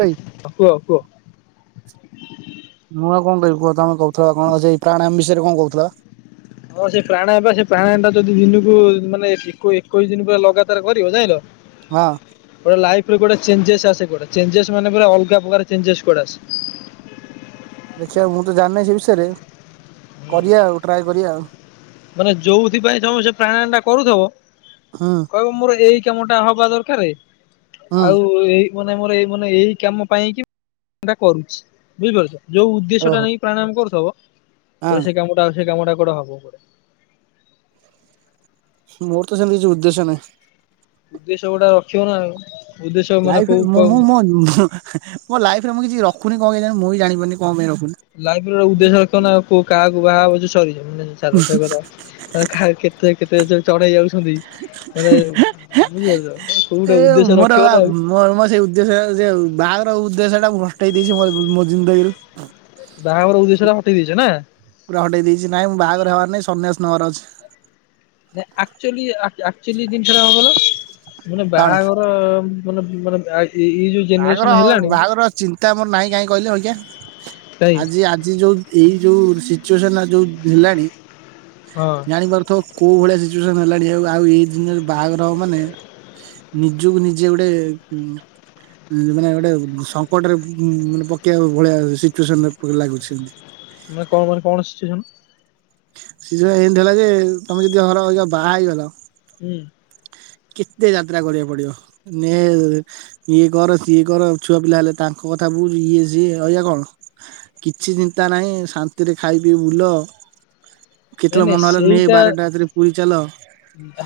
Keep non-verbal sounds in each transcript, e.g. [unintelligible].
ଭାଇ ହଁ କୁହ କୁହ। କଣପାଇଁ କୁହ ତମେ କହୁଥିଲ କଣଇ ପ୍ରାଣାୟାମ ବିଷୟରେ କଣ କହୁଥିଲ ବା। ହଁ ସେ ପ୍ରାଣାୟ ବା ସେ ପ୍ରାଣାୟ ଟା ଯଦି ଦିନକୁ ମାନେ ଏକୋଇଶି ଦିନ ପୁରା ଲଗାତାର କରିବ ଜାଇଲ। ହଁ। ଲାଇଫ୍ ରେ ଗୋଟେ ଚଞ୍ଜେ ଆସେ, ଗୋଟେ ଚେଞ୍ଜେ ମାନେ ପୁର ଅଲଗା ପ୍ରକାର ଚଞ୍ଜେଟେ ଆସେ। ଦେଖିବା ମୁଁ ତ ଜାଣିନାହିଁ ସେ ବିଷୟରେ କରିବା ଆଉ ଟ୍ରାଏ କରିବା ଆଉ। ମାନେ ଯୋଉଥି ପାଇଁ ତମେ ସେ ପ୍ରାଣାୟାମ ଟା କରୁଥିବ। ହୁଁ କହିବ ମୋର ଏଇ ତ ମୋଟା ହବା ଦରକାର, ହୁଁ ଆଉ ଏଇ ମାନେ ମୋର ଏଇ ମାନେ ଏଇ କାମ ପାଇଁ କି ମୁଁ ପ୍ରାଣାୟମ କରୁଛି। ବୁଝିପାରୁଛ? ଯୋଉ ଉଦ୍ଦେଶ୍ୟ ଟା ଓହୋ। ନେଇି ପ୍ରାଣୟାମ କରୁଥବ ହଁ ପରେ ସେ କାମଟା ସେ କାମ ଟା ପରେ ହବା ଉପରେ। ମୋର ତ ସେମିତି କିଛି ଉଦ୍ଦେଶ୍ୟ ନାହିଁ। ଉଦ୍ଦେଶ୍ୟ ଗୋଟା ରଖିବ ନା ଆଉ ଉଦ୍ଦେଶ୍ୟ ମାନେ ଲାଇଫ୍ ରେ କୋଉ ମୁଁ କ ମୋ ଲାଇଫରେ ମୁଁ କିଛି ରଖୁନି କଣ ମୁଁ ବି ଜାଣିପାରୁନି କଣ ପାଇଁ ରଖୁନି ଲାଇଫ୍ ର ଉଦ୍ଦେଶ୍ୟ ତ ନା କିଏ କାହାକୁ ବାହା ହେବ ନା ସରିଯିବ। ହଉ ଛାଡ଼ ସେ କଥା କାହାକୁ କେତେ କେତେ ଯେ ଚଢ଼େଇଯାଉଛି? କୋଉଟା [inaudible] ଏ ଉଦ୍ଦେଶ୍ୟ ମୋର ରଖିବ ନା ଆଉ ମୋ ମୋ ସେଇ ଉଦ୍ଦେଶ୍ୟ ଯେ ବାହାଘର ଉଦ୍ଦେଶ୍ୟ ଟା ହଟେଇ ହଟେଇ ଦେଇଛି ମୋ ଜିନ୍ଦଗିରୁ। ବାହାଘର ଉଦ୍ଦେଶ୍ୟ ଟା ହଟେଇ ଦେଇଛ ନା। ପୁରା ହଟେଇ ଦେଇଛି। ନାଇଁ ମୁଁ ବାହାଘର ହବାର ନାହିଁ ସନ୍ନ୍ୟାସ ନାରାଜ ଆକଚୁଆଲି ଆକଚୁଆଲି ଜିନିଷଟା କଣ କହିଲ ମାନେ କଣ? ବାହାଘର ମାନେ ଭୁଗଣ [unintelligible] ବାହାଘର, ବାହାଘର ଚିନ୍ତା ମୋର ନାହିଁ କାହିଁ କହିଲେ ଆଖ୍ୟା ଭାଇ ଆଜି ଆଜି ଯୋଉ ଏଇ ଯୋଉ ସିଚୁଏସନ୍ ସିଚୁଏସନ୍ ଯୋଉ ହେଲାଣି ହଁ ଜାଣିପାରୁଥିବ କୋଉ ଭଳିଆ ସିଚୁଏସନ ହେଲାଣି ଆ ଆଉ ଏଇ ଜିନିଷ ବାହାଘର ମାନେ ନିଜକୁ ନିଜେ ଗୋଟେ ମାନେ ଗୋଟେ ସଙ୍କଟରେ ମାନେ ପକେଇବା ଭଳିଆ ସିଚୁଏସନ ଲାଗୁଛି ଏମିତି। ମାନେ କଣ ମାନ କଣ ସିଚୁସନ? ସେ ଜଣ ଏମିତି ହେଲା ଯେ ତମେ ଯଦି ଅହ ରହ ବାହା ହେଇଗଲ ହୁଁ। କେତେ ଯାତ୍ରା କରିବାକୁ ପଡ଼ିବ ନ ଇଏ କର ସିଏ କର ଛୁଆ ପିଲା ହେଲେ ତାଙ୍କୁ କଥା ବୁଝ ଇଏ ସିଏ ଐଖା କଣ କିଛି ଚିନ୍ତା ନାହିଁ ଶାନ୍ତିରେ ଖାଇ ପିଇ ବୁଲ। ନାଇଁ କେତେବେଳେ ନାଇଁ ମନ ହେଲା ନେ ସେଇଟା ବାରଟା ରାତିରେ ପୁରୀ ଚାଲ।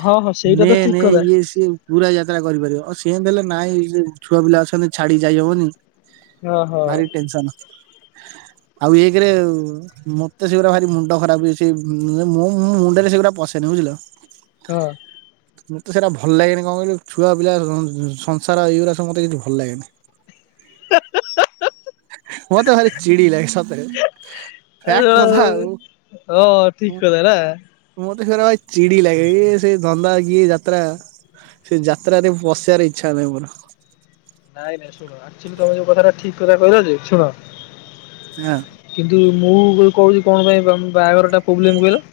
ହଁ ହଁ ସେଇଟା ତ ନେ ଠିକ ନେ କଥା ଇଏ ସିଏ ପୁରା ଯାତ୍ରା କରିପାରିବ, ଆଉ ସିଏ ହେଲେ ନାଇଁ ଛୁଆ ପିଲା ଅଛନ୍ତି ଛାଡ଼ି ଯାଇହବନି। ହଁ ହଁ। ଭାରି ଟେନସନ। ଆଉ ଏକରେ ମତେ ସେଗୁଡ଼ା ଭାରି ମୁଣ୍ଡ ଖରାପଏ ସେ ମୁଣ୍ଡରେ ସେଗୁଡ଼ା ପଶେନି। ବୁଝିଲ। ହଁ। ମୋତେ ସେଇଟା ଭଲ ଲାଗେନି କଣ କହିଲି ଛୁଆ ପିଲା ସଂସାର ଏଇଗୁରା ସବୁ ମତେ କିଛି ଭଲ ଲାଗେନି। ମତେ ଭାରି ଚିଡ଼ି ଲାଗେ। ସତରେ ଫ୍ୟାକ୍ଟ କଥା ହଁ ଆଉ। ଠିକ କଥା ନା। ମତେ ଭାରି ଚିଡ଼ି ଲାଗେ ସେଇ ଧନ୍ଦା କି ଯାତ୍ରା ଯାତ୍ରା ସେ ଯାତ୍ରାରେ ବସିବାର ଇଚ୍ଛା ନାହିଁ ମୋର। ନାଇଁ ନାଇଁ ଶୁଣ ଆକଚୁଆଲି ତମେ ଯୋଉ କଥାଟା ଠିକ୍ କଥା କହିଲ ଯେ ଶୁଣ ହଁ। କିନ୍ତୁ ମୁଁ କହୁଛି କଣ ପାଇଁ ବାହାଘର ଟା ପ୍ରୋବ୍ଲେମ କହିଲ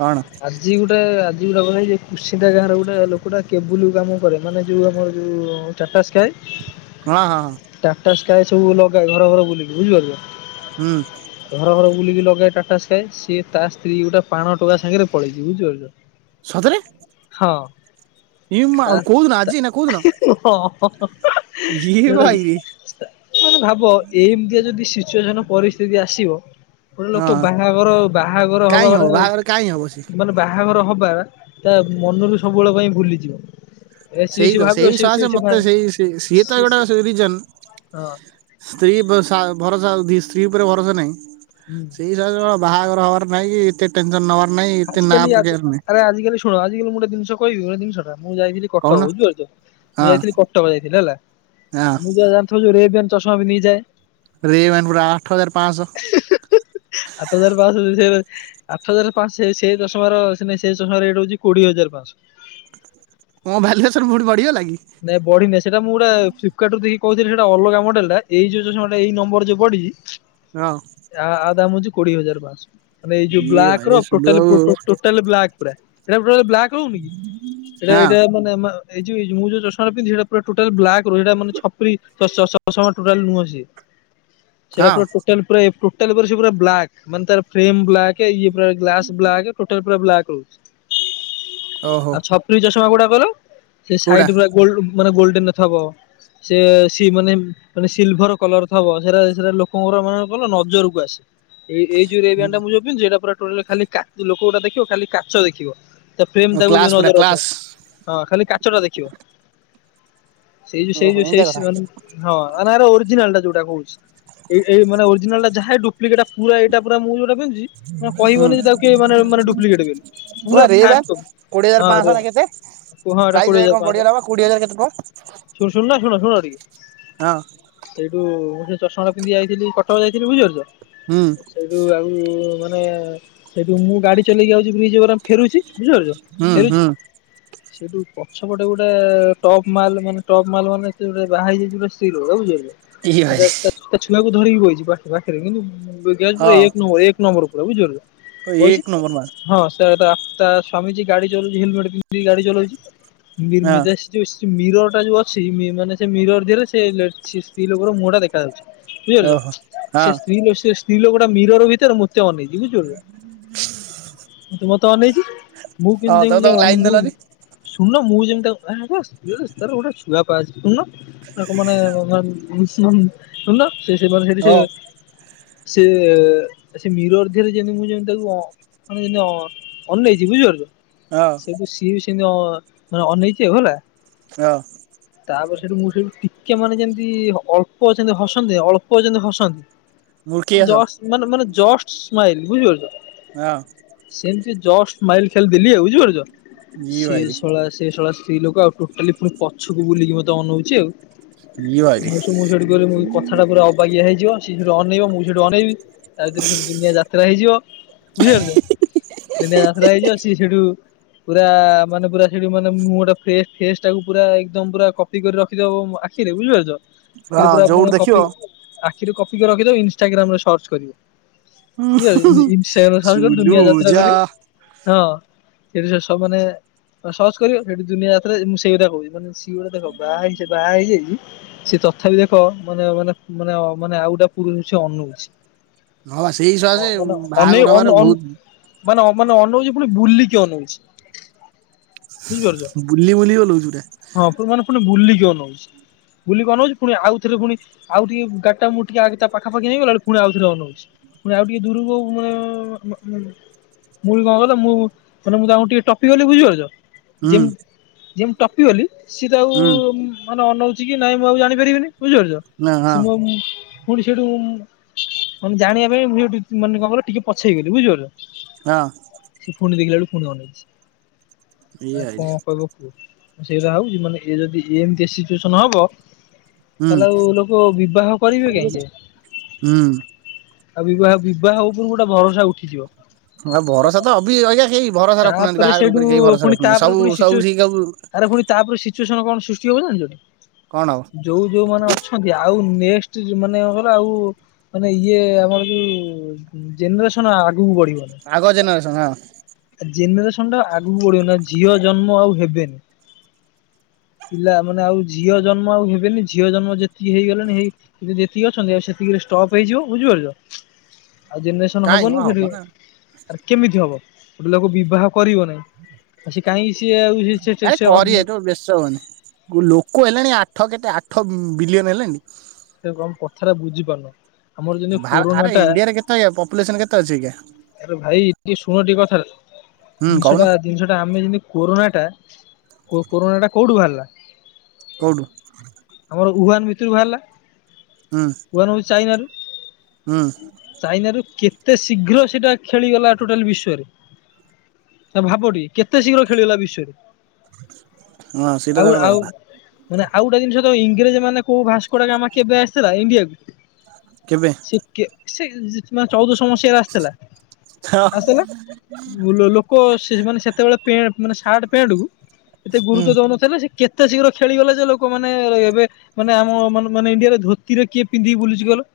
କଣ? ଆଜି ଗୋଟେ ଆଜି ଗୋଟେ କଥାଇ କୃଷିଟା ଗାଁରେ ଗୋଟେ ଲୋକଟା କେବୁଲ କାମ କରେ ମାନେ ଯୋଉ ଆମର ଯଉ ଚା ଟାଟାସ୍କୟା - କଣ? ହଁ ହଁ। ଏଠାରେ ସବୁ ଲଗାଏ ଘର ଘର ବୁଲିକି ବୁଝିଲତ ହୁଁ ଘର ଘର ବୁଲିକି ଲଗାଏ। ଟାଟାସ୍କାୟ ସିଏ ତା ସ୍ତ୍ରୀ ଗୋଟେ ପାଣ ଟୋକା ସାଙ୍ଗରେ ପଳେଇଛି ବୁଝିପାରୁଛ। ସତରେ? ହଁ ଇ ମା ତା କୋଉଦିନ ତା ଆଜି ନା କୋଉଦିନ? ହଁ। ଇଏ ଭାଇରେ ମାନେ ଭାବ ଏମିତିଆ ଯଦି ସିଚୁଏସନ ପରିସ୍ଥିତି ଯଦି ଆସିବ ଗୋଟେ ଲୋକ ହଁ ବାହାଘର ବାହାଘର ହବ କାଇଁ ମାନେ ବାହାଘର କାଇଁ ହବ ସିଏ। ମାନେ ବାହାଘର ହବ ତା ମନରୁ ସବୁବେଳ ପାଇଁ ଭୁଲିଯିବ। ଏ ସିଏ ସେଇ ସିଏ ତ ଭାବିବ ସେଇ ସିଏ ସିଏ ସକାଶେ ସିଏ ମତେ ସେଇ ସିଏ ତ ଗୋଟା ରିଜନ ହଁ ସ୍ତ୍ରୀ ଭରସା ସ୍ତ୍ରୀ ଉପରେ ଭରସା ନାହିଁ। ହୁଁ। ସେଇ ହିସାବରେ ବାହାଘର ହବାର ନାହିଁ କି ଏତେ ଟେନସନ ନବାର ନାଇଁ ଏତେ ନା ଆଜିକାଲି ପକେଇବାର ନାହିଁ ଆରେ ଆଜିକାଲି ଶୁଣ ଆଜିକାଲି ମୁଁ ଗୋଟେ ଜିନିଷ ବଢିଆ ଜିନିଷ ଟା ମୁଁ ଯାଇଥିଲି କଟକ କହୁନ। ବୁଝିପାରୁଛ ମୁଁ ହଁ ଯାଇଥିଲି କଟକ ଯାଇଥିଲି ହେଲା। ହଁ ମୁଁ ଯାହା ଜାଣିଥିବୁ ରେବ୍ୟାନ୍ ଚଷମା ପିନ୍ଧିକି ଯାଏ। ରେବ୍ୟାନ୍ ଗୁଡା ଆଠ ହଜାର ପାଞ୍ଚଶହ। ଆଠ ହଜାର ପାଂଶ ସେ ଆଠ ହଜାର ପାଞ୍ଚସହ ସେ ସମୟର ରେଟ ହଉଛି କୋଡିଏ ହଜାର ପାଞ୍ଚସହ। ମୋ ଭାଲୁଆସନ ପୁଣି ବଢିଗଲା କି? ନାଇଁ ବଢିନି ସେଟା ମୁଁ ଫ୍ଲିପ କାର୍ଡ ରୁ ଦେଖିକି କହୁଥିଲି ସେଇଟା ଅଲଗା ମଡେଲ ଟା ଏଇ ଯୋଉ ଜିନଷ ଯୋଉ ଏଇ ନମ୍ବର ଯୋଉ ପଢିଛି ହଁ ଆ ଦାମ ହୋଉଛି କୋଡିଏ ହଜାର ପାସହ ମାନେ ଏଇ ଯୋଉ ଇଏ ବ୍ଲାକ ର ଭାଇରେ ସୁଲୁ ବାବୁ ଟୋଟାଲୀ ବ୍ଲାକ ପୁରା ବ୍ଲାକ ହଉନି କି ସେଇଟା ହଁ ଏଇଟା ମାନେ ଏଇ ମୁଁ ଯୋଉ ତୁ ଯୋଉ ଚଷମା ତା ପିନ୍ଧିନୁ ସେଇଟା ପୁରା ଟୋଟାଲି ବ୍ଲାକ ରୁ ମାନେ ସେଇଡା ଛପରି ଚଷମା ନୁହଁ ସେ। ସେଇଟା ହଁ ପୁରା ଟୋଟାଲୀ ଟୋଟାଲୀ ପା ପୁରା ବ୍ଲାକ୍ ମାନେ ଫ୍ରେମ ବ୍ଲାକ ଇଏ ଗ୍ଲାସ ବ୍ଲାକ ଟୋଟାଲୀ ପୁରା ବ୍ଲାକ ରହୁଛି। ଓହୋ ଆଉ ଛପ୍ରି ଚଷମା କୌଡା କହିଲୁ ସେ କୋଉଟା? ସାଇଡ ଗୁ୍ରା ଗ୍ଲୋଡେନ ଥିବ। ସେ ସି ମାନେ ମାନେ ସିଲଭର କଲର ଥବ ସେଟା ସେଟା ଲୋକମାଙ୍କର କଣ କହିଲ ନଜରକୁ ଆସେ। ଏଇ ଏଇ ଯୋଉ ରେବ୍ୟାନ୍ ଟା ମୁଁ ଯୋଉ ପିନ୍ଧୁଛି ଏଇଟା ପୁରା ଟୋଟାଲୀ ଖାଲି କାଚ ଲୋକ ଗୁଡା ଦେଖିବ ଖାଲି କାଚ ଦେଖିବ। ତା ଓ ଫ୍ରେମ ତାକୁ କ୍ଲାସ ପୁରା ନଜର ଆସିବ କ୍ଲାସ ହଁ ଖାଲି କାଚ ଟା ଦେଖିବ। ସେଇ ଯୋଉ ସେଇ ଓହୋ ଯୋଉ ଏମିତିଆ କଥା ସେଇାନେ ହଁ ଓରିଜିନାଲ ଟା ଯୋଉଟା କହୁ। ଏଇ ଏଇ ମେ ଓରିଜିନାଲା ଟା ଯାହା ଡୁପ୍ଲିକେଟ ପୁରା ଏଇଟା ପୁରା ମୁଁ ଯୋଟା ହୁଁ ରେବ୍ୟାନ୍ ମାନେ କୋଡିଏ ଡୁପ୍ଲିକେଟ ବୋଲି। ହଜାର ପୁରା ପାଞ୍ଚଶହ ଫାଷ୍ଟ ନା କେତେ କେତେ? କୁହ ଏଇଟା ପ୍ରାଇସ୍ କୋଡ଼ିଏ ରେ ହଜାର କଣ ପାସହ ବା। ବଢିଗଲା କୋଡିଏ ହଜାର ଟଙ୍କା? ଶୁଣୁନା ଶୁଣ ଶୁଣ ନ ଟିକେ ହଁ ସେଇଠୁ ମୁଁ ସେ ଚଷମଟା ପିନ୍ଧିକି ଯାଇଥିଲି କଟକ ଯାଇଥିଲି ବୁଝିପାରୁଛ ହୁଁ ସେଇଠୁ ଆଉ ମାନେ ସେଇଠୁ ମୁଁ ଗାଡି ଚଲେଇକି ଯାଉଛି ବ୍ରିଜ୍ ଉପରେ ଆମେ ଫେରୁଛି ବୁଝିପାରୁଛ ହୁଁ ହୁଁ ଫେରୁଛି ସେଠୁ ପଛପଟେ ଗୋଟେ ଟପ ମାଲ୍ ମାନେ ଟପ୍ ମାଲ ମାନେ ବାହାହେଇଯାଇଛି ଗୋଟେ ସ୍ତ୍ରୀ ଲୋକ ଇଏ ଭାରି ବୁଝିିଲ ତା ଛୁଆକୁ ଧରିକି ବଇଛି ପାଖରେ କିନ୍ତୁ ଗ୍ଲାସ ପୁରା ଏକ ନମ୍ବର ଏକ ନମ୍ବର ପୁରା ବୁଝିପାରୁଛ ପୁରା ବଇଛି ଏକ ନମ୍ବର ମାଲ। ହଁ ତା ସ୍ୱାମୀ ଯେ ଗାଡି ଚଳଉଛି ହେଲମେଟ ପିନ୍ଧି ଗାଡି ଚଲଉଛି। [unintelligible] ହଁ ମୀରର ଯୋଉ ଅଛି ମାନେ ସେ ମିରର ଦିହରେ ସେ ସ୍ତ୍ରୀ ଲୋକର ମୁଁହ ଟା ଦେଖାଯାଉଛି। ବୁଝିପାରୁଛ ଓହୋ ହଁ ସେ ସ୍ତ୍ରୀ ସେ ସ୍ତ୍ରୀ ଲୋକଟା ମିରର ଭିତରେ ମତ ଅନେଇଛି ବୁଝିପାରୁଛ। ତ ମତେ ଅନେଇଛି ମୁଁ ହଁ ତମେ ତାକୁ ଲାଇନ ଦେଲନି କେମିତି ମୁଁ ଯେମିତି ତାର ଗୋଟେ ଛୁଆ ପା ଅଛି ମାନେ ଶୁଣୁନ [unintelligible] ହଁ ସେ ସେ ମିରର ଦିହରେ ଯେମିତି ମୁଁ ଯେମିତି ତାକୁ ଅ ମାନେ ଯେତି ଅନେଇଛି ବୁଝିପାରୁଛ ହଁ ସେଇଠୁ ସିଏ ବି ସେମିତି ମାନେ ଅନେଇଛି ଆଉ ହେଲା। ହଁ। ତାପରେ ସେଠୁ ମୁଁ ସେଠୁ ଟିକେ ମାନେ ଯେମିତି ଅଳ୍ପ ଅଛନ୍ତି ହସନ୍ତି ଅଳ୍ପ ଯେମତି ହସନ୍ତି। ମୁଡ଼କି ମାନେ ଘାସ ଜଷ୍ଟ ମାନେ ଜଷ୍ଟ ସ୍ମାଇଲ ବୁଝିପାରୁଛ ହଁ। ସେମିତି ଜଷ୍ଟ ସ୍ମାଇଲ୍ ଖାଲି ଦେଲି ଆଉ ବୁଝିପାରୁଛ! ଇ ସେ ଭାଇରେ। ଶଳା ସେ ଶଳା ସ୍ତ୍ରୀ ଲୋକ ଆଉ ଟୋଟାଲି ପୁଣି ପଛକୁ ବୁଲିକି ମତେ ଆନଉଛି ଆଉ। ଇ ଭାଇରେ ମୁଁ ସୁ ମୁଁ ସେଉଠୁ କହିଲି କଥାଟା ପୁରା ଅବାଗିଆ ହେଇଯିବ ସିଏ ସୋଉଠୁ ଅନେଇବ ମୁଁ ସେଠୁ ଅନେଇବି। ତା ଭିତରେ ସେଠୁ ଦୁନିଆ ଯାତ୍ରା ହେଇଯିବ ବୁଝିପାରୁଛ। ଦିନେ ଯାତ୍ରା ହେଇଯିବ ସିଏ ସେଉଠୁ ପୁରା ମାନେ ପୁରା ସେଉଠୁ ମାନେ ମୁଁହଁଟା ଫ୍ରେସ୍ ଫେସ୍ ଟାକୁ ପୁରା ଏକଦମ ପୁରା କପି କରି ରଖିଦବ ଆଖିରେ ବୁଝିପାରୁଛ ହଁ ଆଖିରେ ଯୋଉଠି ପୁରା ଦେଖିବ କପି ଆଖିରେ କପି କରି ରଖିଦବ ଇନଷ୍ଟାଗ୍ରାମ ରେ ସର୍ଚ୍ଚ କରିବ। ହୁଁ ବୁଝିପରୁଚ ଇନ୍ଷ୍ଟାଗ୍ରାମରେ ସର୍ଚ୍ଚ କରି ସୁଲୁ ଦୁନିଆ ଯାତ୍ରା ଯା କରିବ। ହଁ ସେଠି ସବୁ ମାନେ ସର୍ଚ୍ଚ କରିବ ସେଠି ଦୁନିଆ ଯାତ୍ରା। ମୁଁ ସେଇ କଥା କହୁଛିି ମାନେ ଗୋଟେ ଦେଖ ବାହା ହେଇ ବାହା ହେଇଯାଇଛି ସେ ତଥାପି ଦେଖ ମାନେ-ମାନେ- ମାନେ- ମାନେ ଆଉ ଗୋଟେ ପୁରୁଷକୁ ସେ ଅନଉଛି। ହଁ ବା ସେଇ ହଁ, ସକାଶେ ମାନେ ଅନେଇ ବାହାଘର ଅନ ହବାର ଅନ ବହୁତ ମାନେ ମାନେ ଅନଉଛି ପୁଣି ବୁଲିକି ଅନଉଛି। ବୁଝିପାରୁଛ, ବୁଲି ବୁଲି ଗଲୁ ପୁରା ହଁ ପୁରା ମାନେ ପୁଣି ବୁଲିକି ଅନଉଛି। ବୁଲିକି ଅନଉଛି ପୁଣି ଆଉଥରେ ପୁଣି ଆଉଟିକେ ଗାଡିଟା ମୁଁ ଟିକେ ତା ପାଖା ପାଖି ନେଇଗଲା ବେଳକୁ ପୁଣି ଆଉଥରେ ଅନଉଛି। ପୁଣି ଆଉ ଟିକେ ଦୂରକୁ ମ - ମ ମୁଁ ବି କଣ କହିଲ, ମୁଁ ମାନେ ମୁଁ ତାଙ୍କୁ ଟିକେ ଟପିଗଲି ବୁଝିପା ହୁଁ ଯେମିତି ଯେମିତି ଟପି ଗଲି ସିଏତ ଆଉ ହୁଁ ମାନେଅନଉଛି କି ନାଇଁ ମୁଁ ଆଉ ଜାଣିପାରିବିନି ବୁଝିପାରୁଛ। ହଁ ସେ ହଁ ମୋ ପୁଣି ସେଇଠୁ ମାନେ ଜାଣିବା ପାଇଁ ମୁଁ ସେଇଠୁ ମାନେ କହିଲ ଟିକେ ପଛେଇଗଲି ବୁଝିପାରୁଛ। ହଁ ସେ ପୁଣି ଦେଖିଲା ବେଳକୁ ପୁଣି ଅନେଇଛି। ଏଇ ଆ ଆଇଲି କଣ କହିବ କୁହ। ମୁଁ ସେଇକଥା ଭାବୁଚି ସେଇଟା ମାନେ ଏ ଯଦି ଏମତିଆ ସିଚୁଏସନ୍ ହବ ହୁଁ ତାହେଲେ ଆଉ ଲୋକ ବିବାହ କରିବେ କାହିଁକି? ହୁଁ ଆଉ ବିବାହ ବିବାହ ଉପରୁ ଗୋଟେ ଭରସା ଉଠିଯିବ। ଆ ଭରସା ତ ଅଭି ଅଇକା କେହି ଭରସା ରଖୁନାହାନ୍ତି ତାପରେ ବାହାଘର ସେଇଠୁ ଉପରେ କେହି ଭରସା ପୁଣି ରଖୁନାହାନ୍ତି। ତାପରେ ସବୁ ସବୁ ସେଇ ସବୁ ସିଚୁଏସନ୍ କଣ ସୃଷ୍ଟି ହବ ଜାଣିଚଟି। କଣ ହବ ଯୋଉ ଯୋଉମାନେ ଅଛନ୍ତି ଆଉ ନେକ୍ସଟ ମାନେ କଣ କହିଲ ଆଉ ମାନେ ଇଏ ଆମର ଯୋଉ ଜେନେରେସନ୍ ଆଗ ଜେନେରେସନ୍ ହଁ। ଜେନେରେସନ୍ ଟା ଆଗକୁ ବଢିବ ନା ଝିଅ ଜନ୍ମ ଆଉ ହେବେନି। [inaudible] ପିଲା ମାନେ ଆଉ ଝିଅ ଜନ୍ମ ଆଉ ହେବେନି। ଝିଅ ଜନ୍ମ ଯେତିକି ହେଇଗଲେଣି ହେଇ ଯେତିକି ଅଛନ୍ତି ଆଉ ସେତିକି ଷ୍ଟପ୍ ହେଇଯିବ ବୁଝିପାରୁଛ। [inaudible] ଆଉ ଜେନେରେସନ୍ କାଇଁ ମ ହବନି ହବ ସେଠୁ ନା ଆଉ କେମିତି ହବ? ଗୋଟେ ଲୋକ ବିବାହ କରିବ ନାହିଁ ତ ସେ କାଇଁ। ଆରେ କରିବେ ତମେ ବ୍ୟସ୍ତ ହୁଅନି ଲୋକ ହେଲେଣି। ଆଠ କେତେ ଆଠ ବିଲିୟନ ହେଲେଣି। ସେ କଣ କଥାଟା ବୁଝିପାରୁନ ଆମର ଯେମତି ଭା କୋରୋନା ଆରେ ଟା ଇଣ୍ଡିଆରେ କେତେ ପପୁଲେସନ କେତେ ଅଛି ଅଇକା ଏବେ ଭାଇ ଟିକ ଶୁଣ ଟିକେ କଥାଟା। ହୁଁ ଜିନିଷ କହୁନ ଟା ଜିନିଷ ଟା ଆମେ ଯେମିତି କୋରୋନା ଟା କୋରୋନା ଟା କୋଉଠୁ ବାହାରିଲା? କୋଉଠୁ? ଆମର ଉହାନ ଭିତରୁ ବାହାରିଲା ହୁଁ ଉହାନ ହଉଚି ଚାଇନାରୁ। ହୁଁ ଚାଇନାରୁ କେତେ ଶୀଘ୍ର ସେଟା ଖେଳିଗଲା ଟୋଟାଲ ବିଶ୍ଵରେ। ସେଟା ଭାବ ଟିକେ କେତେ ଶୀଘ୍ର ଖେଳଗଲା ବିଶ୍ଵରେ। ହଁ ସେଇଟା ତ ଆଉ ସତ ଆଉ କଥା ମାନେ ଆଉ ଗୋଟା ଜିନିଷ‌। ଇଂରେଜ ମାନେ କୋଉ ଭସ୍କୋଡାଗାମା କେବେ ଆସିଥିଲା ଇଣ୍ଡିଆକୁ କେବେ ସେ କେ ସେ ଜି ମାନେ ଚଉଦଶ ମସିହାରେ ଆସିଥିଲା। ହଁ ଆସିଥିଲା ଲୋ ଲୋକ ସେ ମାନେ ସେତେବେଳେ ପେଁ ମାନେ ସାର୍ଟ। ପେଣ୍ଟ କୁ ଏତେ ହୁଁ ଗୁରୁତ୍ୱ ଦଉନଥିଲେ ସେ କେତେ ଶୀଘ୍ର ଖେଳିଗଲା ଯେ ଲୋକ୍ ମାନେ ରେ ଏବେ ମାନେ ଆମ ମନ୍ ମାନେ ଇଣ୍ଡିଆରେ ଧୋତିରେ କିଏ ପିନ୍ଧି‌ କି ବୁଲୁଚି କଇଲ?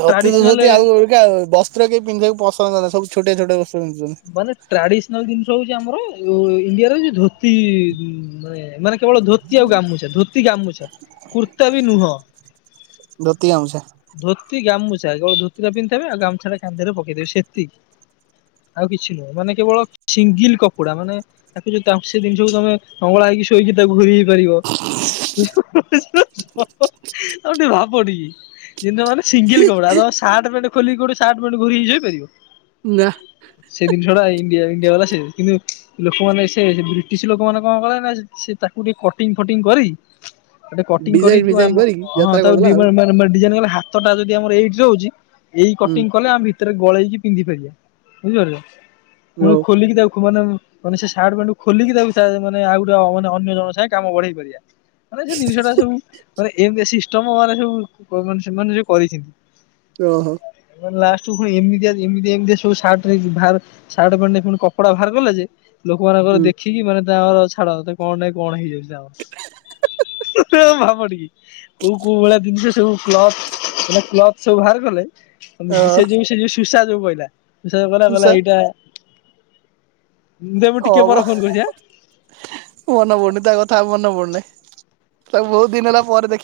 ଧୋତି ତ ଧୋତି ଆଉ ଅବିକା ବସ୍ତ୍ର କେହି ପିନ୍ଧିଆକୁ ପସନ୍ଦ କରୁନାହାଁନ୍ତି ସବୁ ଛୋଟଆ ଛୋଟଆ ବସ୍ ମାନେ ଟ୍ରାଡିସନାଲ ଦିନଷ୍ ଯୋଉ ହଉଚି ଆମର ଏ ଇଣ୍ଡିଆ ର ହଉଚି ଧୋତି ମାନେ ମାନେ କେବଳ ଧୋତି ଆଉ ଗାମୁଛା ଧୋତି ଗାମୁଛା କୁର୍ତ୍ତା ବି ନୁହଁ। ଧୋତି ଗାମୁଛା। ଧୋତି ଗାମୁ ଚ଼ା କେବଳ ଧୋତି ଟା ପିନ୍ଧିଥିବେ ଆଉ ଗାମୁଛା ଟା କାନ୍ଧରେ ପକେଇଥିବେ ସେତିକି। ଆଉ କିଛି ନୁହଁ ମାନେ କେବଳ ସିଙ୍ଗିଲ୍ କପଡା ମାନେ ତାକୁ ଯଦି ତା ସେ ଦିନିଷକୁ ତମେ! ! ! ! ! ! ! ! ! ! ହେଇକି ଶୋଇ ତିକି ତାକୁ ଫେରେ ଇଏ କରିବ। [unintelligible] ତମେ ଟିକେ ଭାବ ଟିକେ। ଜିନିଷ ମାନେ ସିଙ୍ଗିଲ୍ କପଡା ଆଉ ତମେ ସାର୍ଟେ, ପେଣ୍ଟେ ଖୋଲିକି କୋଉଠି ସାର୍ଟ, ପେଣ୍ଟେ ଘୋରି ହେଇକି ଶୋଇପାରିବ? ନା‌। ସେ ଜିନିଷଟା ଇଣ୍ଡିଆ ଇଣ୍ଡିଆ ବାଲା ସେ କିନ୍ତୁ ଲୋକମାନେ ସେ ବ୍ରିଟିଶ୍ ଲୋକମାନେ କଁ କଳେ ନା ସେ ତାକୁ ଟିକେ କଟିଙ୍ଗ୍ ଫଟିଙ୍ଗ୍ ଟିଙ୍ଗ୍ କରି ତାକୁ ଟିକେ କଟିଙ୍ଗ୍ ଡିଜାଇନ କରିକୁ ଫିଜାଇନ ଆମ କରିକି ଅ ହଁ ଯାତ୍ରା ତାକୁ କରିଦେଲା ଡି ମ ଆଉ ମ ମାନେ ମାନେ ଡିଜାଇନ୍ ବାଲା ହାତ ଟା ଯଦି ଆମର ଏଇଠି ରହୁଚ଼ି ଏଇ କଟିଂ କଲେ ଆମେ ଭିତରେ ଗଳେଇକି ପିନ୍ଧି ପାରିବା। ବୁଝି ପାରୁଚ଼ ହୁଁ ପୁଣି ଓ ଖୋଲିକି ତାକୁ। ଖୁ ମାନେ ଉ ମାନେ ସେ ସାଟେ, ପେଣ୍ଟେ କୁ ଖୋଲିକି ତାକୁ ସେ ମାନେ ଆଉ ଗୋଟେ ଅ ଅନ୍ୟ ଅନ୍ୟ ଜଣଙ୍କ ସାଙ୍ଗେ କାମ ବଢେଇ ପାରିବା। ମାନେ ସେ ଦିନିଷଟା ସବୁ ମାନେ ଏମତିଆ ସିଷ୍ଟମ ମାନେ ସବୁ କ ସେମାନେ ଯୋଉ କରିଚ଼ିନ୍ତି। ଓ ହୋ।। ଲାଷ୍ଟ କୁ ଫୁଣି ଏମିତିଆ ଏମିତିଆ ଏମତିଆ ସବୁ ସାଟ୍ ରେ ଭାବେ ସାଟେ, ପେଣ୍ଟେ ଫୁଣି କପଡା ଭାର୍ କଲା ଯେ ଲୋକ ମାନଙ୍କର ହୁଁ ଦେଖିକି ମାନେ ତାଙ୍କର ଛାଡ ତ କଣ ନାଇ କଣ ହେଇ ଯାଉଚ଼ି ତାଙ୍କର। ସେୟାକୁ ଭାବ ଟିକେ କୋଉ କୋଉ ଭଳିଆ ଦିନିଷ ସବୁ କ୍ଲଥ ମାନେ କ୍ଲଥ ସବୁ ଭାଆର କଲେ। ଅ ତମୁକୁ ସେଇ ଯୋଉ ସେ ଯୋଉ ସୁସା ଯୋଉ କହିଲା ସୁସା ଯୋଉ କହିଲା କଇଲା ତୁଷାର ଏଇଟା ଦେ ମୁଁ ଟିକେ ଅବ ପରେ ଫୋନ କରୁଛି ଆଁ। ମନ ପଡୁନି ତା କଥା ଆଉ ମନେ ପଡ ତୁ ନେ ତାକୁ ବହୁତ୍ ଦିନ ହେଲା ପରେ ଦେଖି